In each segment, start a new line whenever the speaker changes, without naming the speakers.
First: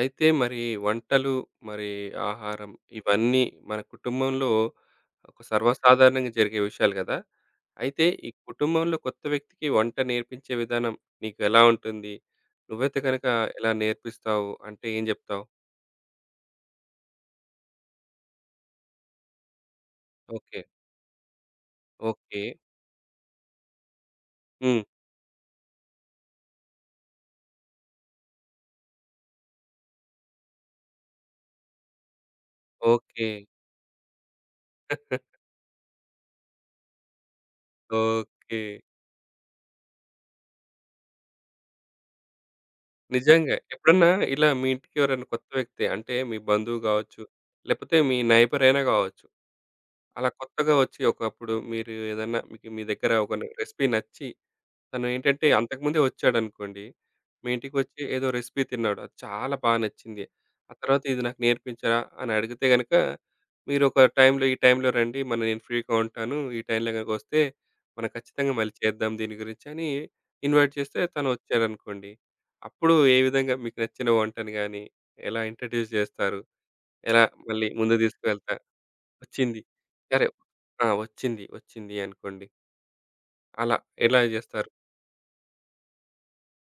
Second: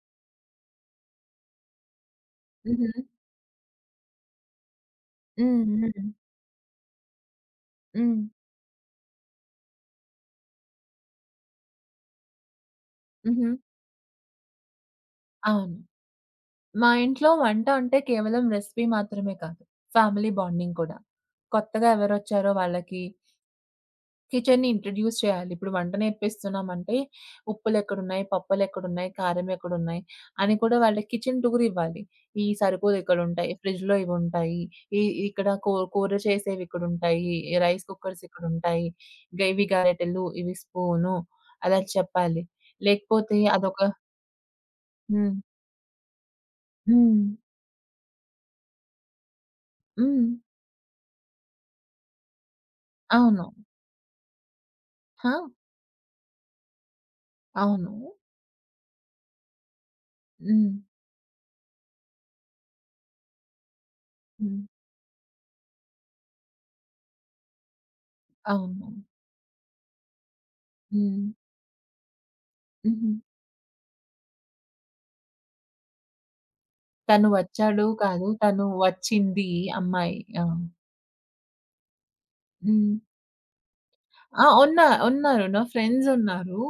అయితే మరి వంటలు, మరి ఆహారం
హుహు.
ఇవన్నీ మన కుటుంబంలో ఒక
హ్మ్. హ్మ్.
సర్వసాధారణంగా జరిగే విషయాలు కదా! అయితే
హ్మ్.
ఈ కుటుంబంలో కొత్త వ్యక్తికి వంట నేర్పించే విధానం నీకెలా ఉంటుంది? నువ్వైతే గనక
హుహు.
ఎలా నేర్పిస్తావు అంటే ఏం చెప్తావు?
అవును. మా ఇంట్లో వంట అంటే, కేవలం రెసిపీ మాత్రమే కాదు, ఫ్యామిలీ
ఓకే.
బాండింగ్ గూడా. కొత్తగా ఎవరోచ్చారో
ఓకే.
వాళ్ళకి కిచెన్ని
హ్మ్.
ఇంట్రొడ్యూస్ చేయాలి. ఇప్పుడు వంట నేర్పిస్తున్నామంటే ఉప్పులేక్కడున్నాయి, పప్పులేక్కడున్నాయి, కారం ఎక్కడున్నాయి, అని కూడా వాళ్ళకి కిచెన్ టూరివ్వాలి. ఈ
ఓకే.
సరుకులిక్కడుటాయి, ఫ్రిడ్జ్‌లో ఇవుంటాయి, ఈ ఇక్కడ కూర కూర చేసేవిక్కడుంటాయి, రైస్ కుక్కర్స్
ఓకే.
ఇక్కడుంటాయి, ఇగ ఇవి గరేటలు, ఇవి స్పూన్, అలా చెప్పాలి. లేకపోతే
నిజంగా.
అదొక
ఎప్పుడన్నా ఇలా మీ ఇంటికెవరైనా
హ్మ్.
కొత్త వ్యక్తి అంటే మీ బంధువు గావచ్చు,
హ్మ్.
లేకపోతే మీ నేబరైయినా గావచ్చు, అలా
హ్మ్.
కొత్తగా వచ్చి ఒకప్పుడు మీరు ఏదన్నా మీకు మీ దగ్గర ఒక
అవును.
రెసిపీ నచ్చి తను ఏంటంటే,
ఆ!
అంతకుముందే వచ్చాడనుకోండి, మీ ఇంటికొచ్చి
అవును.
ఏదో రెసిపీ తిన్నాడు, అది చాలా బాగా నచ్చింది. ఆ
హ్మ్.
తరువాత ఇది నాకు నేర్పించరా? అని అడిగితే గనుక, మీరు ఒక టైంలో ఈ
హ్మ్.
టైంలో రండి, మ నేను ఫ్రీ‌గా ఉంటాను. ఈ టైంలో‌ గనుక వస్తే మనం ఖచ్చితంగా మళ్ళీ
అవును.
చేద్దాం దీని గురించని ఇన్వైట్ చేస్తే తను
హ్మ్.
వచ్చాడనుకోండి, అప్పుడు
హుహు.
ఏ విధంగా మీకు నచ్చిన వంటను గాని, ఎలా ఇంట్రొడ్యూస్ జేస్తారు? ఎలా
తను
మళ్ళీ
వచ్చాడు
ముందుకు
కాదు.
దిసుకువేళతా
తను వచ్చింది
వచ్చింది.
అమ్మాయి
సరే
ఆ!
ఆహ్, వచ్చింది వచ్చింది అనుకోండి.
హ్మ్.
అలా ఎలా
ఆహ్.
జేస్తారు?
ఉన్న ఉన్నారు నా ఫ్రెండ్సున్నారు.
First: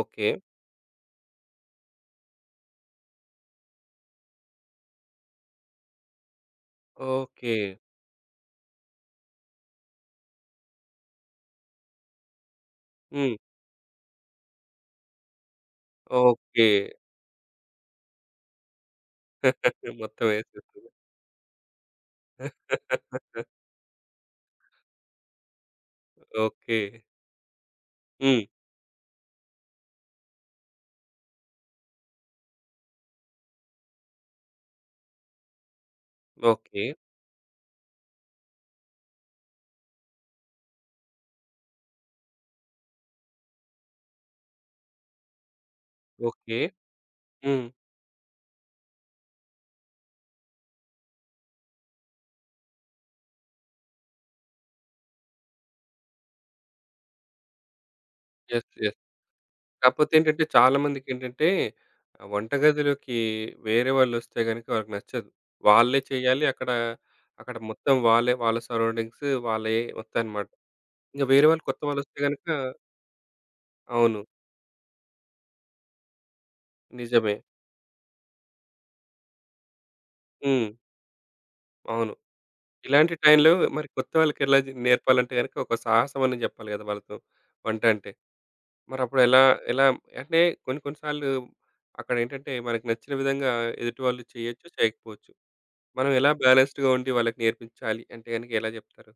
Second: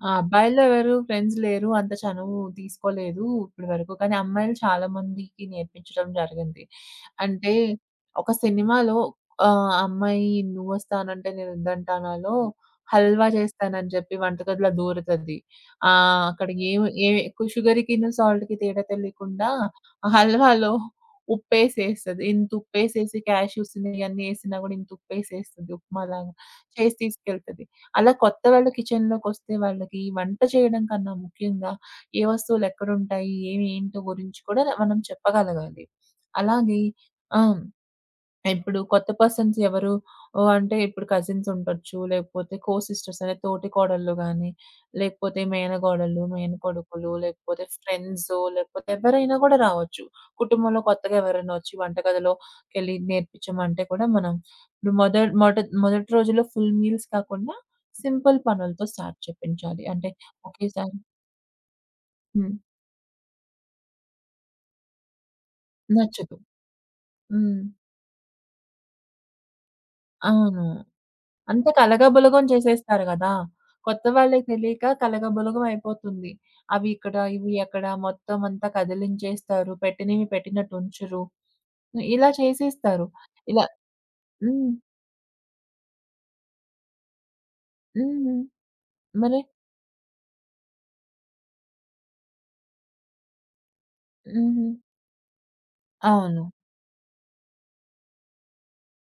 ఓకే.
అబ్బాయిలో ఎవరు ఫ్రెండ్స్ లేరు అంత చనువు తీసుకోలేదు. ఇప్పటి వరకు కానీ అమ్మాయిలు చాలా మందికి నేర్పించడం జరిగింది. అంటే
ఓకే.
ఒక సినిమాలో ఆహ్, అమ్మాయి 'నువోస్తానంటే నేనోద్దంటానా'లో హల్వా
హ్మ్.
చేస్తానని చెప్పి వంటగదిలో దోరుతది, ఆహ్, అక్కడ
ఓకే.
ఏమి ఏమి సుగర్‌కిను సాల్ట్‌కి తేడా తెలియకుండా,
మొత్తం వేసేసు
హల్వాలో ఉప్పేసేస్తది ఇంత ఉపేసేసి, కాష్యూస్ ఇయన్నీ ఏసినా కూడా ఇంత ఉపేసేస్తుంది ఉప్మా లాగా చేసి
ఓకే.
తీసుకెళ్తాది. అలా
హ్మ్.
కొత్తవళు కిచెన్‌లోకొస్తే వాళ్ళకి వంట చేయడం కన్నా ముఖ్యంగా ఏ వస్తువులేక్కడుంటాయి, ఏంటో గురించి కూడా మనం చెప్పగలగాలి. అలాగే
ఓకే.
ఆ! ఇప్పుడు కొత్త పర్సన్స్ ఎవరు అంటే, ఇప్పుడు కజిన్సుండొచ్చు, లేకపోతే కోసిస్టర్స్ అంటే తోటి కోడళ్ళు, గానీ లేకపోతే మేనకోడలు,
ఓకే.
మేనకొడుకులు, లేకపోతే
హ్మ్.
ఫ్రెండ్స్ లేకపోతే ఎవ్వరైనా కూడా రావచ్చు. కుటుంబంలో కొత్తగా ఎవరైనా వచ్చి వంటగదిలోకెళ్లి నేర్పించమంటే కూడా మనం ఇప్పుడు మొద మొడో మొదటి రోజుల్లో ఫుల్ మీల్స్ కాకుండా, సింపుల్
యెస్,
పనులతో
యెస్.
స్టార్ట్ చేపించాలి.
కాపోతే
అంటే
ఏంటంటే,
ఒకేసారి
చాలామందికి ఏంటంటే ఆహ్,
హ్మ్.
వంటగదిలోకి వేరే వాలోస్తే గనుక వాళ్ళకి నచ్చదు. వాళ్ళే
నచ్చదు.
చెయ్యాలి అక్కడ, అక్కడ
హ్మ్.
మొత్తం వాళ్ళే, వాళ్ళ సరౌండింగ్స్ వాళ్ళే వస్తాయన్నమాట.
అవును.
ఇంక వేరే వాళ్ళు
అంతా
కొత్త వాళ్ళొస్తే
కలగబులగం
గనక
చేసేస్తారు కదా! కొత్త
అవును.
వాళ్ళకి తెలియక కలగబులగం అయిపోతుంది. అవి ఇక్కడ
నిజమే.
ఇవి ఎక్కడ మొత్తం అంతా కదిలించేస్తారు, పెట్టినవి
హ్మ్.
పెట్టినట్టు ఉంచరు ఆహ్,
అవును.
ఇలా చేసేస్తారు.
ఇలాంటి టైంలో
ఇలా
మరి కొత్త వాళ్ళకేలా జ
హ్మ్.
నేర్పాలంటే, గనక ఒక సాహసం అనే చెప్పాలి కదా! వాళ్ళతో వంట అంటే.
హ్మ్. మరే
మరప్పుడేలా ఎలా అంటే కొన్ని కొన్ని సార్లు అక్కడ ఏంటంటే మనకు నచ్చిన విధంగా ఎదుటివాళ్ళు చేయొచ్చు,
హుహు.
చేయకపోచ్చు. మనం ఎలా
అవును.
బ్యాలెన్స్‌డ్‌గా ఉండి వాళ్ళకి నేర్పించాలి అంటే గనుక ఎలా జేప్తారు?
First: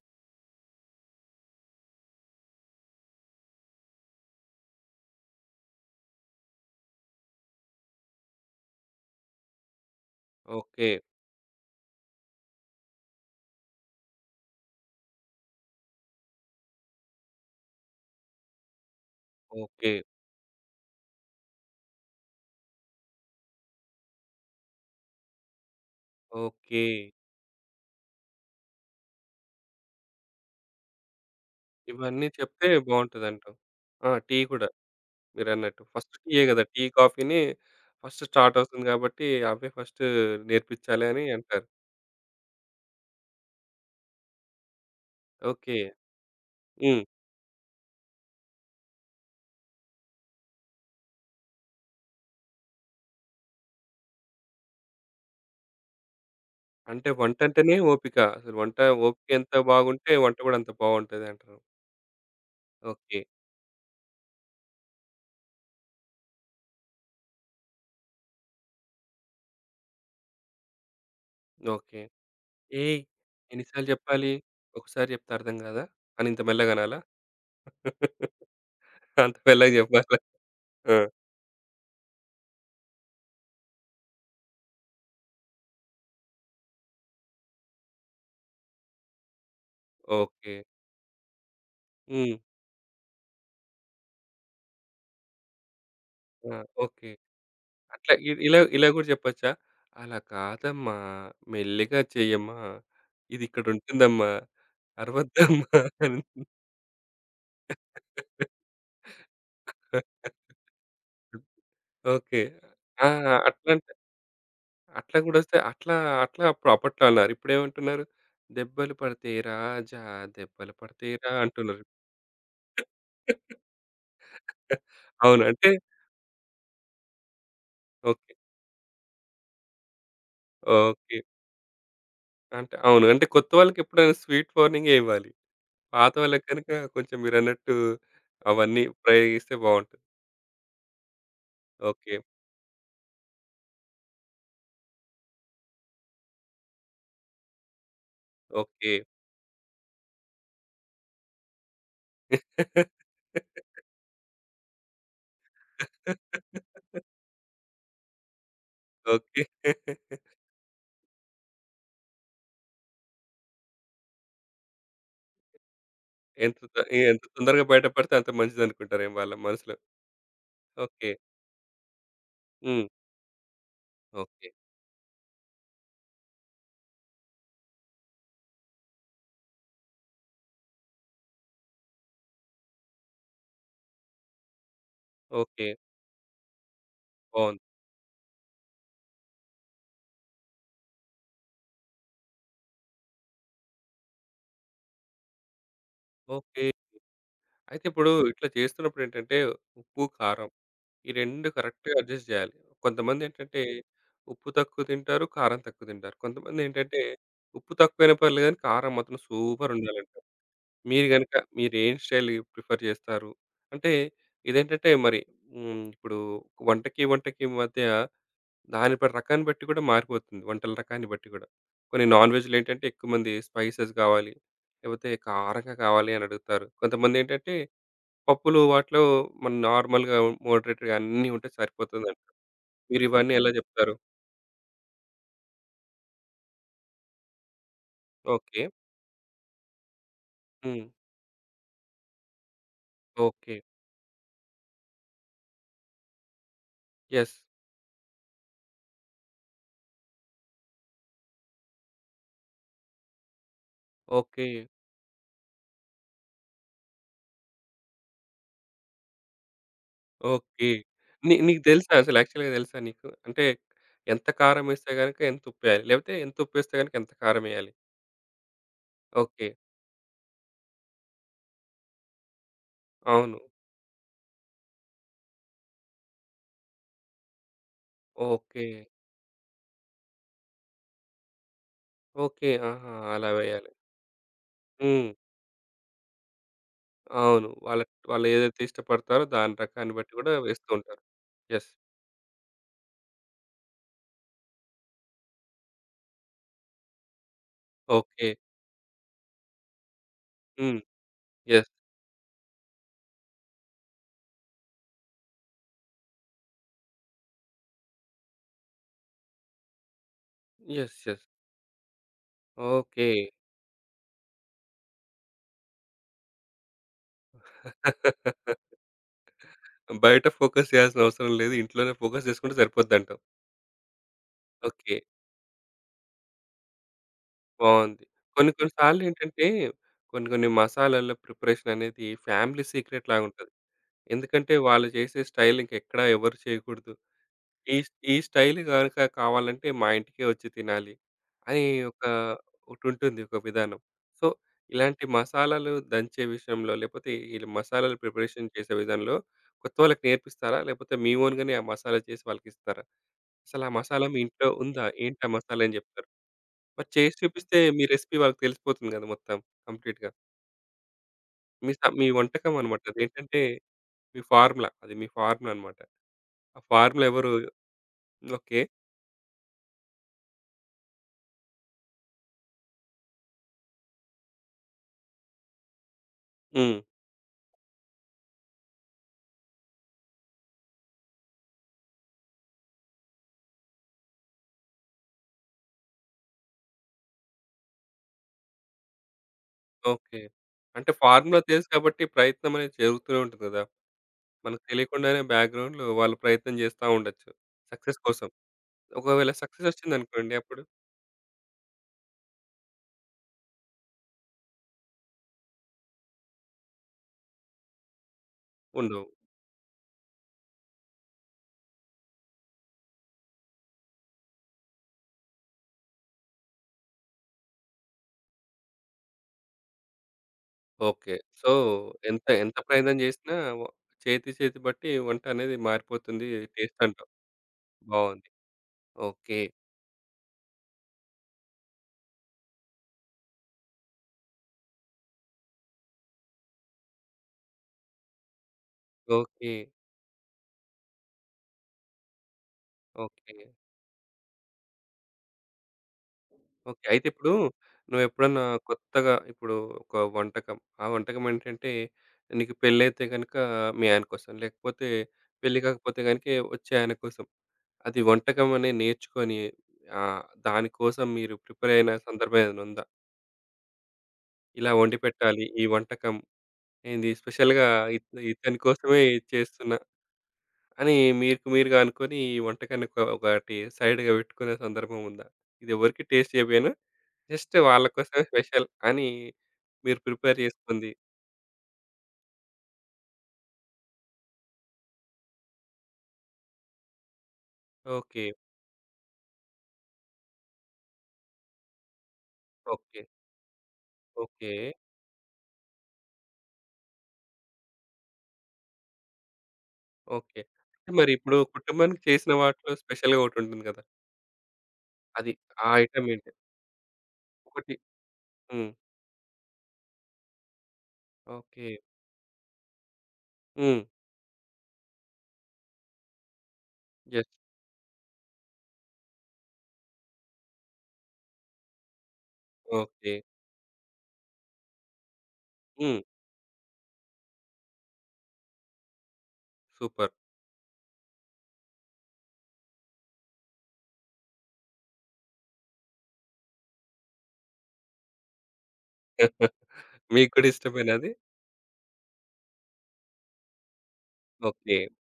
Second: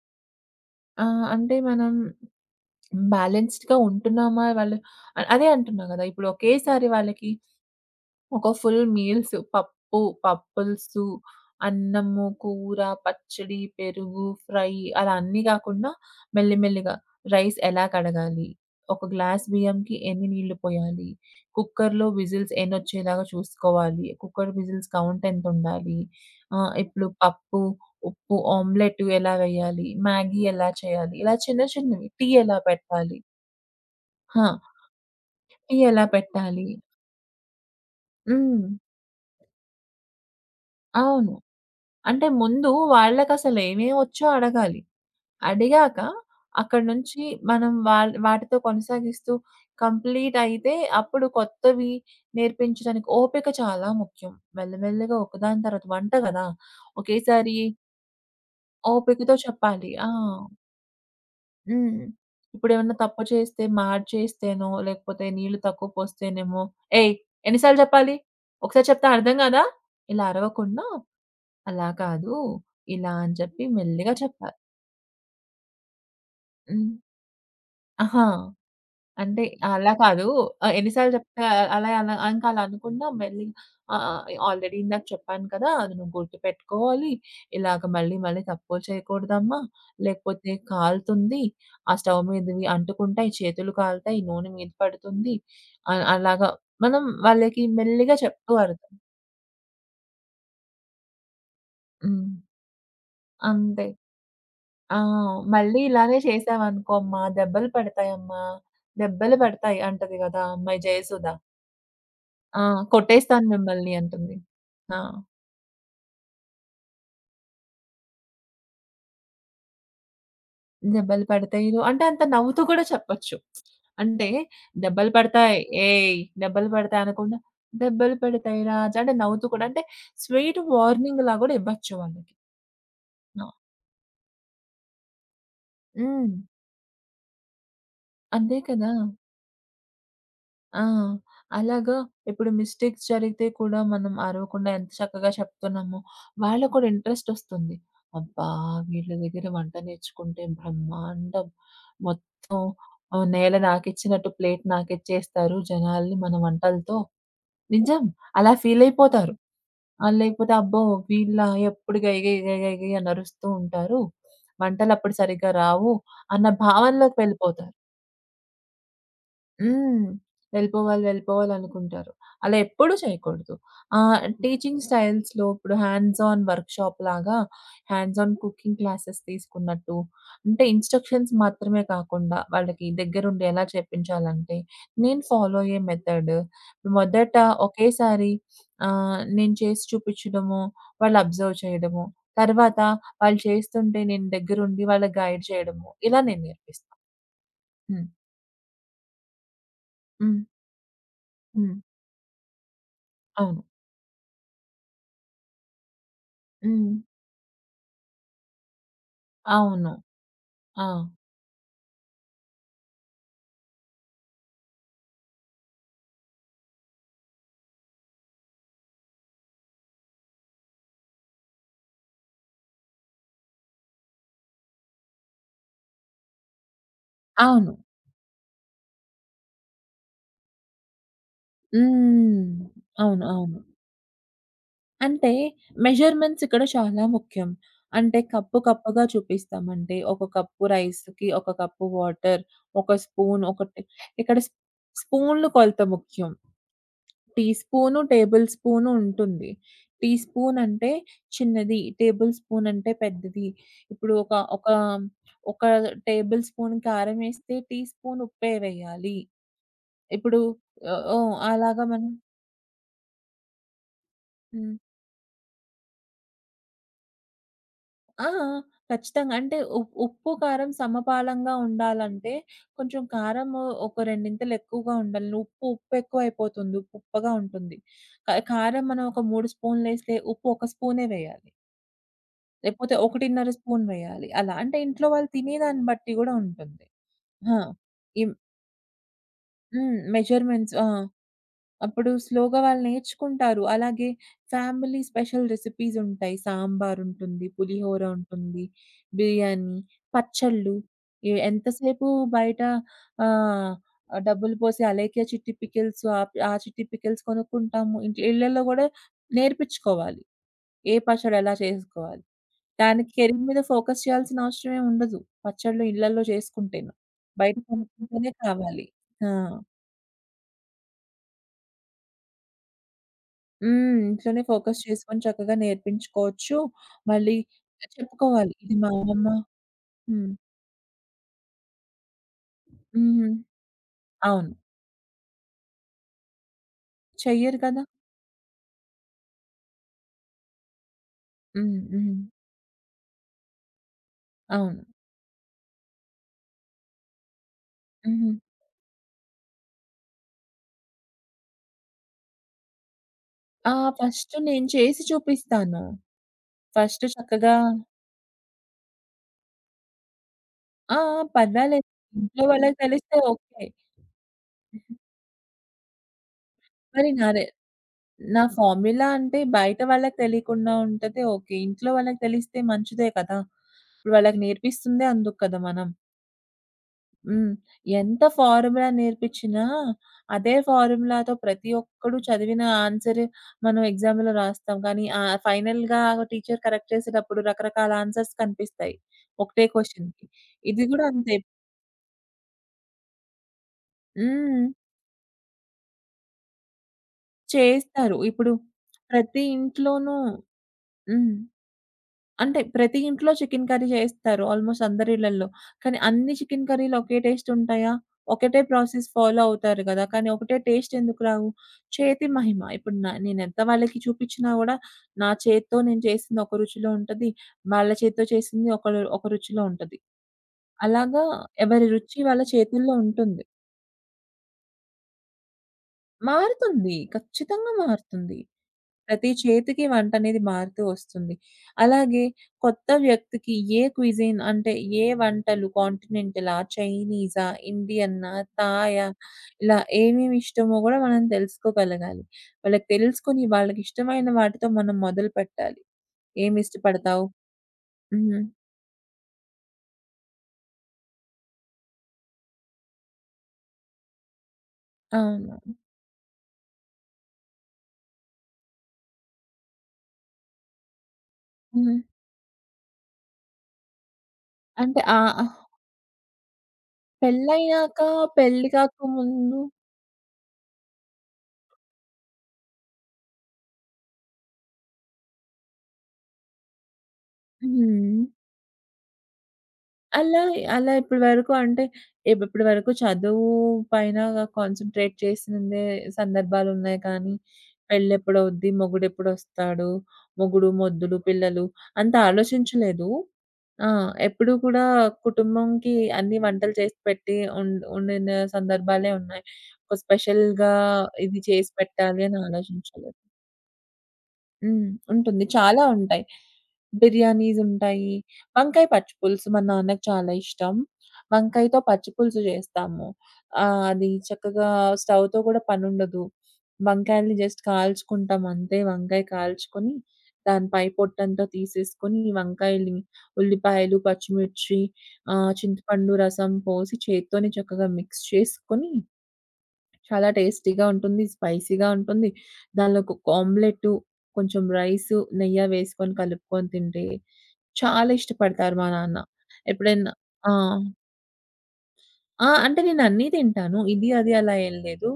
ఆ! అంటే, మనం బ్యాలెన్స్‌డ్‌గా ఉంటున్నామా ఇవాళ అ అదే అంటున్నా గదా! ఇప్పుడొకేసారి వాళ్ళకి, ఒక ఫుల్ మీల్స్, పప్పు,
ఓకే.
పప్పల్సు, అన్నము, కూర, పచ్చడి, పెరుగు, ఫ్రై, అలా అన్నీ గాకుండా, మెల్లిమెల్లిగా రైస్ ఎలా కడగాలి, ఒక గ్లాస్
ఓకే.
బియ్యంకి ఎన్ని నీళ్ళు పొయ్యాలి, కుక్కర్‌లో విజిల్స్ ఎన్నొచ్చేలాగా చూసుకోవాలి. కుక్కర్ విజిల్స్ కౌంటెంతుండాలి. ఆహ్,
ఓకే.
ఇప్పుడు పప్పు, ఉప్పు, ఆమ్లెట్టు ఎలా వెయ్యాలి, మ్యాగీ ఎలా చెయ్యాలి, ఇలా చిన్న చిన్నవి,
ఇవన్నీ
టీ ఎలా
చెప్తే
పెట్టాలి?
బావుంటదంటావు. ఆ! టీ
హా!
కూడా
టీ
మీరన్నట్టు.
ఎలా
ఫస్ట్ టీయే గదా!
పెట్టాలి?
టీ, కాఫీని ఫస్ట్
హ్మ్.
స్టార్టవుతుంది గాబట్టీ, అవే ఫస్టూ నేర్పిచ్చాలనీ
అవును.
అంటారు.
అంటే, ముందూ వాళ్ళకసలేమేవొచ్చో అడగాలి.
ఓకే.
అడిగాక అక్కడి
హ్మ్.
నుంచి మనం వాళ్ వాటితో కొనసాగిస్తూ, కంప్లీటయితే, అప్పుడు కొత్తవీ నేర్పించడానికి, ఓపిక చాలా ముఖ్యం. మెల్లమెల్లగా ఒక దాని తర్వాత వంట గదా!
అంటే,
ఒకేసారి
వంటంటేనే ఓపిక. అసలు వంటా
ఓపికతో
ఓపికెంత
చెప్పాలి. ఆ!
బాగుంటే వంట గూడా అంత బావుంటది అంటరు.
హ్మ్. ఇప్పుడేవన్నా తప్పు
ఓకే.
చేస్తే మాడ్చేస్తేనో, లేకపోతే నీళ్ళు తక్కువ పోస్తేనేమో, ఏయ్! ఎన్ని సార్లు జెప్పాలి? ఒకసారి చెప్తే అర్థం గాదా? ఇలా అరవకుండా, అలా
ఓకే.
కాదు
"ఏయ్!
ఇలా అని జెప్పి
ఎన్ని సార్లు
మెల్లిగా
జెప్పాలి?
చెప్పాలి.
ఒకసారి జెప్తే అర్థం గాదా?" అనింత
హ్మ్.
మెల్లగనాలా?
ఆహా!
అంత
అంటే
మెల్లగ
అలా
జెప్పాలా?
కాదు. ఆహ్, ఎన్ని
ఆ!
సార్లు జేప్తే ఆహ్, అలా అలా, ఇంకలా అనకుండా మెల్లి ఆ! ఎ ఆల్రెడీ ఇందాక చెప్పాను కదా! అది నువ్వు గుర్తుపెట్టుకోవాలీ, ఇలాగ మళ్ళీ మళ్ళీ తప్పులు చెయకూడదమ్మా, లేకపోతే
ఓకే.
కాలుతుంది, ఆ స్టవ్
హ్మ్.
మీదవి అంటుకుంటాయి, చేతులు కాలుతాయి, నూనె మీద పడుతుంది, అల్ అలాగ
ఆ!
మనం
ఓకే.
వాళ్ళకి
అట్లా
మెల్లిగా
ఇవ్
చెప్తూ
ఇలా ఇలా
అర్థం
గూడా జెప్పచ్చా, అలా కాదమ్మా, మెల్లిగా
హ్మ్.
చెయ్యమ్మా,
అంతే.
ఇదిక్కడుంటుందమ్మా,
ఆ! మళ్ళీ
అరవద్దమ్మా.
ఇలానే చేశావనుకోమ్మా, దెబ్బలు పడతాయమ్మ. దెబ్బలు పడతాయి అంటది గదా ఆ అమ్మాయి 'జయసుధ'.
ఓకే.
ఆ!
ఆ!
కొట్టేస్తాను
అట్లంటె
మిమ్మల్ని అంటుంది. ఆ!
అట్ల గూడొస్తే అట్లా అట్లా అప్పు అప్పట్లో అన్నారు. ఇప్పుడేమంటున్నారు? దెబ్బలు పడతాయి రాజా, దెబ్బలు
దెబ్బలు
పడతయిరా,
పడతాయి రో
అంటున్నారు.
అంటే, అంత నవ్వుతూ కూడా చెప్పొచ్చు. అంటే, "దెబ్బలు
అవును.
పడతాయి.
అంటే
ఏయ్! దెబ్బలు పడతాయి," అనకుండా, దెబ్బలు
ఓకే.
పడతాయి రాజ్ అంటే, నవ్వుతూ కూడంటే, స్వీటు
ఓకే.
వార్నింగ్‌లా గూడివ్వచ్చు వాళ్ళకి.
అంటే అవును. అంటే, కొత్త
ఆ!
వాళ్ళకెప్పుడైనా స్వీట్ వార్నింగే ఇవ్వాలి.
హ్మ్.
పాతోళ్ళకు గనకా కొంచెం మీరన్నట్టూ
అంతే
అవన్నీ
కదా!
ప్రయోగిస్తే బావుంటది.
ఆ! అలాగా
ఓకే.
ఇప్పుడు మిస్టేక్స్ జరిగితే కూడా మనం అరవకుండా ఎంత చక్కగా చెప్తున్నామో, వాళ్ళకి కూడా ఇంట్రెస్టొస్తుంది. అబ్బా!
ఓకే.
వీళ్ళ దగ్గర వంట నేర్చుకుంటే బ్రహ్మాండం. మొత్తం ఆహ్, నేల నాకిచ్చినట్టు ప్లేట్ నాకిచ్చేస్తారు జనాల్ని మన వంటలతో నిజం అలా ఫీలయిపోతారు.
ఓకే.
ఆహ్, లేకపోతే, అబ్బో! వీళ్ళు ఎప్పుడు గై గై గై గై గై అని అరుస్తూ ఉంటారు వంటలప్పుడు సరిగ్గా రావు, అన్న
ఎంత తొ
భావనలోకి
ఎంత తొందరగా
వెళ్ళిపోతారు.
బయట పడితే, అంత మంచిదనుకుంటారేమో వాళ్ళ మనసులో.
హ్మ్. వెళ్ళిపోవాలి,
ఓకే.
వెళ్ళిపోవాలనుకుంటారు. అలా
హ్మ్.
ఎప్పుడూ చేయకూడదు. ఆహ్,
ఓకే.
టీచింగ్ స్టైల్స్‌లో ఇప్పుడు హ్యాండ్స్ ఆన్ వర్క్ షాప్‌లాగా, హ్యాండ్స్ ఆన్ కుకింగ్ క్లాసెస్ తీసుకున్నట్టు, అంటే ఇన్‌స్ట్రక్షన్స్ మాత్రమే కాకుండా, వాళ్ళకి దగ్గరుండెలా చెప్పించాలంటే, నేను ఫాలో
ఓకే.
అయ్యే మెథడు మొదట
అవును.
ఒకేసారి ఆహ్, నేను చేసి చూపిచ్చడమో, వాళ్ళు అబ్జర్వ్ చేయడమో, తర్వాత వాళ్ళు చేస్తుంటే నేను దగ్గరుండి వాళ్ళకి గైడ్ జేయడమో ఇలా నేను
ఓకే.
నేర్పిస్తాను.
అయితే
హ్మ్.
ఇప్పుడు ఇట్లా చేస్తున్నప్పుడేంటంటే ఉప్పు,
హ్మ్.
కారం ఈ 2
హ్మ్.
కరెక్ట్‌గా అడ్జస్ట్ జేయాలి. కొంతమందేంటంటే
అవును.
ఉప్పు తక్కువ తింటారు, కారం తక్కువ తింటారు. కొంతమందేంటంటే
హ్మ్.
ఉప్పు తక్కువైనా పర్లేదు గాని, కారం మాత్రం సూపర్
అవును.
ఉండాలంటారు.
ఆ!
మీరు గనుక మీరేం స్టైల్ ప్రిఫర్ చేస్తారు. అంటే ఇదేంటంటే, మరి హ్మ్, ఇప్పుడు వంటకి, వంటకి మధ్య దాని ప రకాన్ని బట్టి గూడా మారిపోతుంది. వంటల రకాన్ని బట్టి గూడా. కొన్ని నాన్‌వెజ్‌లో ఏంటంటే ఎక్కువమంది స్పైసెస్ గావాలి, లేకపోతే కారంగా కావాలి అనడుగుతారు. కొంతమంది ఏంటంటే
అవును.
పప్పులు వాటిలో మన్ నార్మల్‌గా మోడరేట్‌గా అన్నీ ఉంటే సరిపోతుందంటారు,
హ్మ్. అవును.
మీరివన్నీ ఎలా
అవును.
జెప్తారు?
అంటే, మెజర్మెంట్సిక్కడ చానా ముఖ్యం. అంటే కప్పు,
ఓకె.
కప్పుగా చూపిస్తామంటే ఒక కప్పు
హ్మ్.
రైస్‌కి ఒక కప్పు వాటరు. ఒక స్పూన్
ఓకె.
ఒకటి ఇక్కడ స్పూన్లు కొలత ముఖ్యం
yes.
Teaspoon, tablespoon ఉంటుంది. టీ స్పూనంటే చిన్నది, టేబుల్ స్పూనంటే పెద్దది. ఇప్పుడు ఒక,
ఓకె.
ఒక, ఒక టేబుల్ స్పూన్ కారం ఏస్తే టీ స్పూన్ ఉప్పే వెయ్యాలి. ఇప్పుడు
ఓకె.
ఆహ్, ఓ
ని నీకు
అలాగా
తెలుసా
మనం
అసలు యాక్చువల్‌గా తెలుసా నీకు? అంటే ఎంత కారం
హ్మ్.
ఏస్తే గనక, ఎంత ఉప్పేయాలి? లేకపోతే ఎంత ఉప్పు వేస్తే గనక, ఎంత కారం ఏయాలి?
ఆ! ఖచ్చితంగా
ఓకె.
అంటే ఉ ఉప్పు కారం సమపాలంగా ఉండాలంటే, కొంచెం
అవును.
కారము ఒక రెండింతలెక్కువగా ఉండాలి. ఉప్పు, ఉప్పు ఎక్కువైపోతుంది. ఉప్పు ఉప్పగా ఉంటుంది. క
ఓకె.
కారం మనం ఒక 3 స్పూనులేస్తే ఉప్పు ఒక స్పూనే వేయాలి.
ఓకె. ఆహా!
లేపోతే
అలా
1 ½
వేయాలి.
స్పూన్ వేయాలి అలా. అంటే ఇంట్లో
హ్మ్.
వాళ్ళు తినేదాన్ని బట్టి కూడా ఉంటుంది.
అవును.
హా!
వాళ్ళ
ఇం
వాళ్ళేదైతే ఇష్టపడతారో దాని ప్రకారం
హ్మ్.
బట్టి కూడా వేస్తూ
మెజర్మెంట్స్ ఆ!
ఉంటారు. యెస్.
అప్పుడు స్లోగా వాళ్ళు నేర్చుకుంటారు. అలాగే ఫ్యామిలీ స్పెషల్ రెసిపీసుంటాయి. సాంబారుంటుంది,
ఓకె.
పులిహోరుంటుంది, బిర్యానీ, పచ్చళ్ళు.
హ్మ్.
ఎ
యెస్.
ఎంతసేపు బయట ఆహ్, డబ్బులు పోసి అలేఖ్య చిట్టి పికిల్స్ ఆహ్, ఆహ్, చిట్టీ పికిల్స్ కొనుక్కుంటాము. ఇంట్లో ఇళ్లల్లో గూడా నేర్పిచ్చుకోవాలి. ఏ
యెస్. యెస్.
పచ్చడి ఎలా చేసుకోవాలి. దానికి
ఓకె.
కెరీర్ మీద ఫోకస్ చేయాల్సిన అవసరమే ఉండదు. పచ్చళ్ళు ఇళ్లల్లో చేసుకుంటేను. బయట కొనుక్కుంటేనే కావాలి. ఆ!
బయట ఫోకస్ చేయాల్సిన అవసరం లేదు, ఇంట్లోనే ఫోకస్ చేసుకుంటే సరిపోద్ది అంటావు.
హ్మ్. ఇంట్లోనే ఫోకస్
ఓకే.
చేసుకొని చక్కగా నేర్పించుకోవచ్చు. మళ్ళీ ఆ!
బావుంది. కొన్ని,
చెప్పుకోవాలి
కొన్ని
ఇది మా అమ్మమ్మ
సార్లేంటంటే కొన్ని,
హ్మ్.
కొన్ని మసాలాల ప్రిపరేషననేది ఫ్యామిలీ
హ్మ్.
సీక్రెట్‌లాగుంటది.
అవును.
ఎందుకంటే, వాళ్ళు జేసే స్టైల్ ఇంకెక్కడ ఎవరు చేయకూడదు.
చెయ్యరు
ఈ
గదా!
స్ ఈ స్టైల్ గనుక కావాలంటే, మా ఇంటికే వచ్చి తినాలి అని
హ్మ్.
ఒక
హ్మ్.
ఒకటుంటుంది ఒక విధానం. సో,
అవును.
ఇలాంటి మసాలాలు దంచే విషయంలో, లేకపోతే ఈ మసాలాలు
హుహు.
ప్రిపరేషన్ చేసే విధానంలో కొత్తవాళ్లకి నేర్పిస్తారా? లేకపోతే మీ ఓన్‌గనే ఆ మసాలా చేసి వాళ్ళకిస్తారా? అసలు ఆ
ఆహ్,
మసాలా మీ
ఫస్టు
ఇంట్లో
నేను
ఉందా?
చేసి
ఏంటా మసాలా అని
చూపిస్తాను.
జెప్తరు? మరి
ఫస్టు
చేసి
చక్కగా
చూపిస్తే మీ రెసిపీ వాళ్ళకి తెలిసిపోతుంది గదా! మొత్తం కంప్లీట్‌గా.
ఆ! ఆ!
మీ స
పర్వాలేదు
మీ
ఇంట్లో
వంటకం
వాళ్ళకి
అన్నమాట.
తెలిస్తే
అదేంటంటే
ఓకే.
మీ ఫార్ములా, అది
హుహు.
మీ ఫార్ములా అన్నమాట. ఆ ఫార్ములా
మరి నా
ఎవరు
రె నా
ఓకే.
ఫార్ములా అంటే, బయట వాళ్ళకి తెలీకుండా ఉంటది ఓకే. ఇంట్లో వాళ్ళకి తెలిస్తే మంచిదే కదా! ఇప్పుడు వాళ్ళకి నేర్పిస్తుందే అందుకు కదా మనం.
హ్మ్.
హ్మ్. ఎంత ఫార్ములా నేర్పిచ్చినా, అదే ఫార్ములాతో ప్రతి ఒక్కడు చదివిన ఆన్సరే మనం ఎగ్సామ్‌లో రాస్తాం కానీ, ఆ ఫైనల్‌‌గా టీచర్ కరెక్ట్ చేసేటప్పుడు రకరకాల ఆన్సర్స్ కనిపిస్తాయి. ఒకటే
ఓకే.
క్వెషన్‌కి ఇది
అంటే
గూడా అంతే.
ఫార్ములా తెలుసు కాబట్టి ప్రయత్నమనేది జరుగుతూనే ఉంటది గదా! మనకు
హ్మ్.
తెలియకుండానే బ్యాక్‌గ్రౌండ్‌లో వాళ్ళు ప్రయత్నం జేస్తా ఉండొచ్చు. సక్సెస్
చేస్తారు.
కోసం.
ఇప్పుడు
ఒకవేళ
ప్రతి
సక్సెస్
ఇంట్లోనూ
వచ్చిందనుకోండి అప్పుడు?
హ్మ్. అంటే ప్రతి ఇంట్లో చికెన్ కర్రీ జేస్తారు. ఆల్మోస్ట్ అందరి ఇళ్లల్లో. కానీ అన్ని చికెన్ కర్రీలు ఒకే టేస్ట్ ఉంటాయా? ఒకటే ప్రాసెస్
ఉండవు.
ఫాలో అవుతారు గదా! కానీ ఒకటే టేస్ట్ ఎందుకు రావు? చేతి మహిమ ఇప్పుడు న నేనెంత వాళ్ళకి చూపిచ్చినా గూడా, నా చేత్తో నేను చేసింది ఒక రుచిలో ఉంటది. వాళ్ళ చేత్తో చేసింది ఒకళ్ళ ఒక రుచిలో ఉంటది.
ఓకే.
అలాగా
సో,
ఎవరి రుచి
ఎంత
వాళ్ళ
ఎంత
చేతుల్లో
ప్రయత్నం చేసినా
ఉంటుంది.
ఒ చేతి, చేతి బట్టి వంటనేది మారిపోతుంది టేస్ట్
మారుతుంది.
అంటావు.
ఖచ్చితంగా
బావుంది.
మారుతుంది. ప్రతి
ఓకే.
చేతికి వంటనేది మారుతూ వస్తుంది. అలాగే కొత్త వ్యక్తికి ఏ క్విజిన్ అంటే ఏ వంటలు, కాంటినెంటలా, చైనీసా, ఇండియన్నా, థాయా,
ఓకె.
ఇలా ఏమేమి ఇష్టమో గూడా మనం తెలుసుకోగలగాలి. వాళ్ళకి
ఓకె.
తెలుసుకొని వాళ్ళకి ఇష్టమైన వాటితో మనం మొదలుపెట్టాలి.
ఓకే. అయితే
ఏమిష్టపడతావు
ఇప్పుడూ, నువ్వు ఎప్పుడన్నా
హ్మ్.
కొత్తగా ఇప్పుడు ఒక వంటకం, ఆ వంటకం ఏంటంటే నీకు పెళ్లైతే గనుక మీ ఆయన కోసం, లేకపోతే పెళ్లి
అవును.
గాకపోతే గనుక వచ్చే ఆయన కోసం, అది వంటకం అని నేర్చుకొని ఆహ్, దాని కోసం మీరు ప్రిపేరైన
హ్మ్.
సందర్భం ఏదైనా ఉందా? ఇలా
అంటే, ఆహ్,
వండిపెట్టాలి
ఆ
ఈ వంటకం. ఏంది స్పెషల్‌గా ఇ
పెళ్ళయ్యాక,
ఇతని
పెళ్లి
కోసమే
కాకముందు
చేస్తున్నా. అని మీకుమీరుగా అనుకోని ఈ వంటకాన్ని క ఒకటి సైడ్‌గా పెట్టుకునే సందర్భం ఉందా? ఇది ఎవరికీ టేస్ట్ చేపీయను. జస్ట్ వాళ్ళ కోసమే
హ్మ్.
స్పెషల్ అని మీరు ప్రిపేర్
అలా,
చేసుకుంది.
అలా ఇప్పటివరకు అంటే ఇప్ ఇప్పటి వరకు చదువు పైన కాన్సంట్రేట్ చేసిందే సందర్భాలున్నాయి కానీ,
ఓకె.
పెళ్ళెప్పుడవుద్ది, మొగుడెప్పుడొస్తాడు, మొగుడు, మొద్దులు, పిల్లలు అంత
ఓకె.
ఆలోచించలేదు. ఆ!
ఓకె.
ఎప్పుడూ కూడా కుటుంబంకి అన్నీ వంటలు చేసి పెట్టి ఉండ్ ఉండిన సందర్భాలే ఉన్నాయి. ఒక
ఓకె.
స్పెషల్‌గా
మరి ఇప్పుడు
ఇది చేసి
కుటుంబానికి
పెట్టాలి
చేసిన
అని
వాటిలో,
ఆలోచించలేదు.
స్పెషల్‌గా ఒకటుంటుంది కదా!
హ్మ్.
అది
ఉంటుంది
ఆ
చాలా
ఐటెమ్
ఉంటాయి.
ఏంటది? ఒకటి
బిర్యానీసుంటాయి.
హ్మ్.
వంకాయ పచ్చి పులుసు మా నాన్నకి చాలా ఇష్టం.
ఓకె.
వంకాయతో పచ్చి పులుసు చేస్తాము.
హ్మ్.
ఆహ్, అది చక్కగా స్టవ్‌తో కూడా పని ఉండదు
యెస్.
వంకాయలని జస్ట్ కాల్చుకుంటాం అంతే. వంకాయ కాల్చుకొని, దాని పై పొట్టంతా తీసేసుకొని వంకాయలు,
ఓకె.
ఉల్లిపాయలు, పచ్చిమిర్చి, ఆహ్,
హ్మ్.
చింతపండు రసం పోసి చేత్తోనే చక్కగా మిక్స్ చేసుకొని,
సూపర్.
చాలా టేస్టీగా ఉంటుంది. స్పైసీగా ఉంటుంది. దానిలో కొక ఆమ్లెట్టు కొంచెం రైసు, నెయ్య వేసుకొని కలుపుకొని తింటే, చాలా ఇష్టపడతారు మా నాన్న. ఎప్పుడైనా
మీకు కూడా
ఆ!
ఇష్టమేనా అది?
ఆ! అంటే నేను అన్నీ తింటాను ఇది, అది అలా ఏం
ఓకె.
లేదు.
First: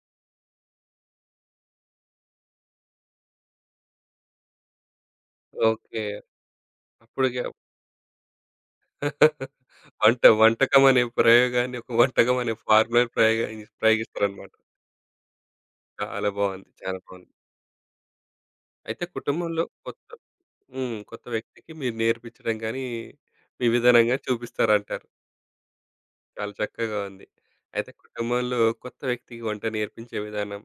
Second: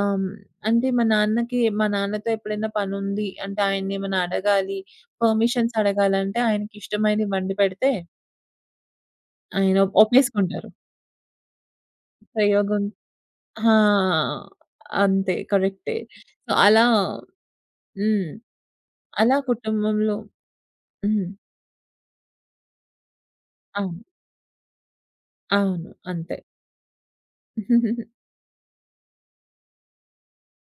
ఆహ్, హ్మ్. అంటే మా నాన్నకి మా నాన్నతో ఎప్పుడైనా పనుంది అంటే, ఆయన్ని ఏమైనా అడగాలి పర్మిషన్స్
ఓకె.
అడగాలంటే ఆయనకిష్టమైనవి
అప్పటికే
వండి పెడితే ఆయన
వంట.
ఒప్పేసుకుంటారు.
వంటకం అనే ప్రయోగాన్ని, ఒక వంటకం అనే
ప్రయోగం
ఫార్ములా ప్రయోగిస్
ఆ!
ప్రయోగిస్తారనమాట.
అంతే కరెక్టే.
చాలా
సో,
బావుంది.
అలా
చాలా బావుంది.
హ్మ్.
అయితే
అలా
కుటుంబంలో, కొత్త
కుటుంబంలో
హ్మ్. కొత్త
హ్మ్.
వ్యక్తికి మీరు నేర్పించడం గాని, మీ
అవును.
విధానం గాని చూపిస్తారంటారు.
అవును. అంతే.
చాలా చక్కగా ఉంది. అయితే కుటుంబంలో కొత్త వ్యక్తికి వంట నేర్పించే విధానం.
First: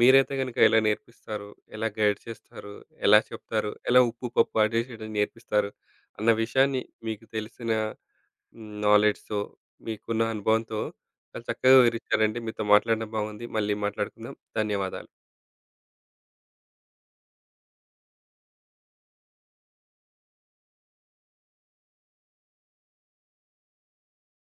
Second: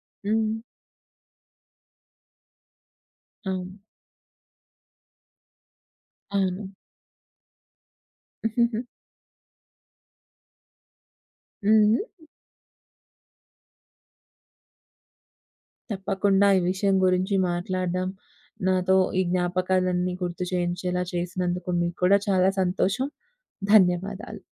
మీరైతే కనుక
హ్మ్.
ఎలా నేర్పిస్తారు, ఎలా గైడ్ చేస్తారు, ఎలా చెప్తారు,
అవును.
ఎలా ఉప్పు, పప్పు అడ్జస్ట్ చేయడం నేర్పిస్తారు, అన్న
అవును.
విషయాన్ని మీకు తెలిసిన నాలెడ్జ్‌తో, మీకున్న అనుభవంతో చాలా చక్కగా
హ్మ్.
వివరించారండి. మీతో మాట్లాడడం బాగుంది. మళ్ళీ మాట్లాడుకుందాం. ధన్యవాదాలు
తప్పకుండా ఈ విషయం గురించి మాట్లాడడం, నాతో ఈ జ్ఞాపకాలన్నీ గుర్తు చేయించేలా చేసినందుకు, మీకు కూడా చాలా సంతోషం ధన్యవాదాలు.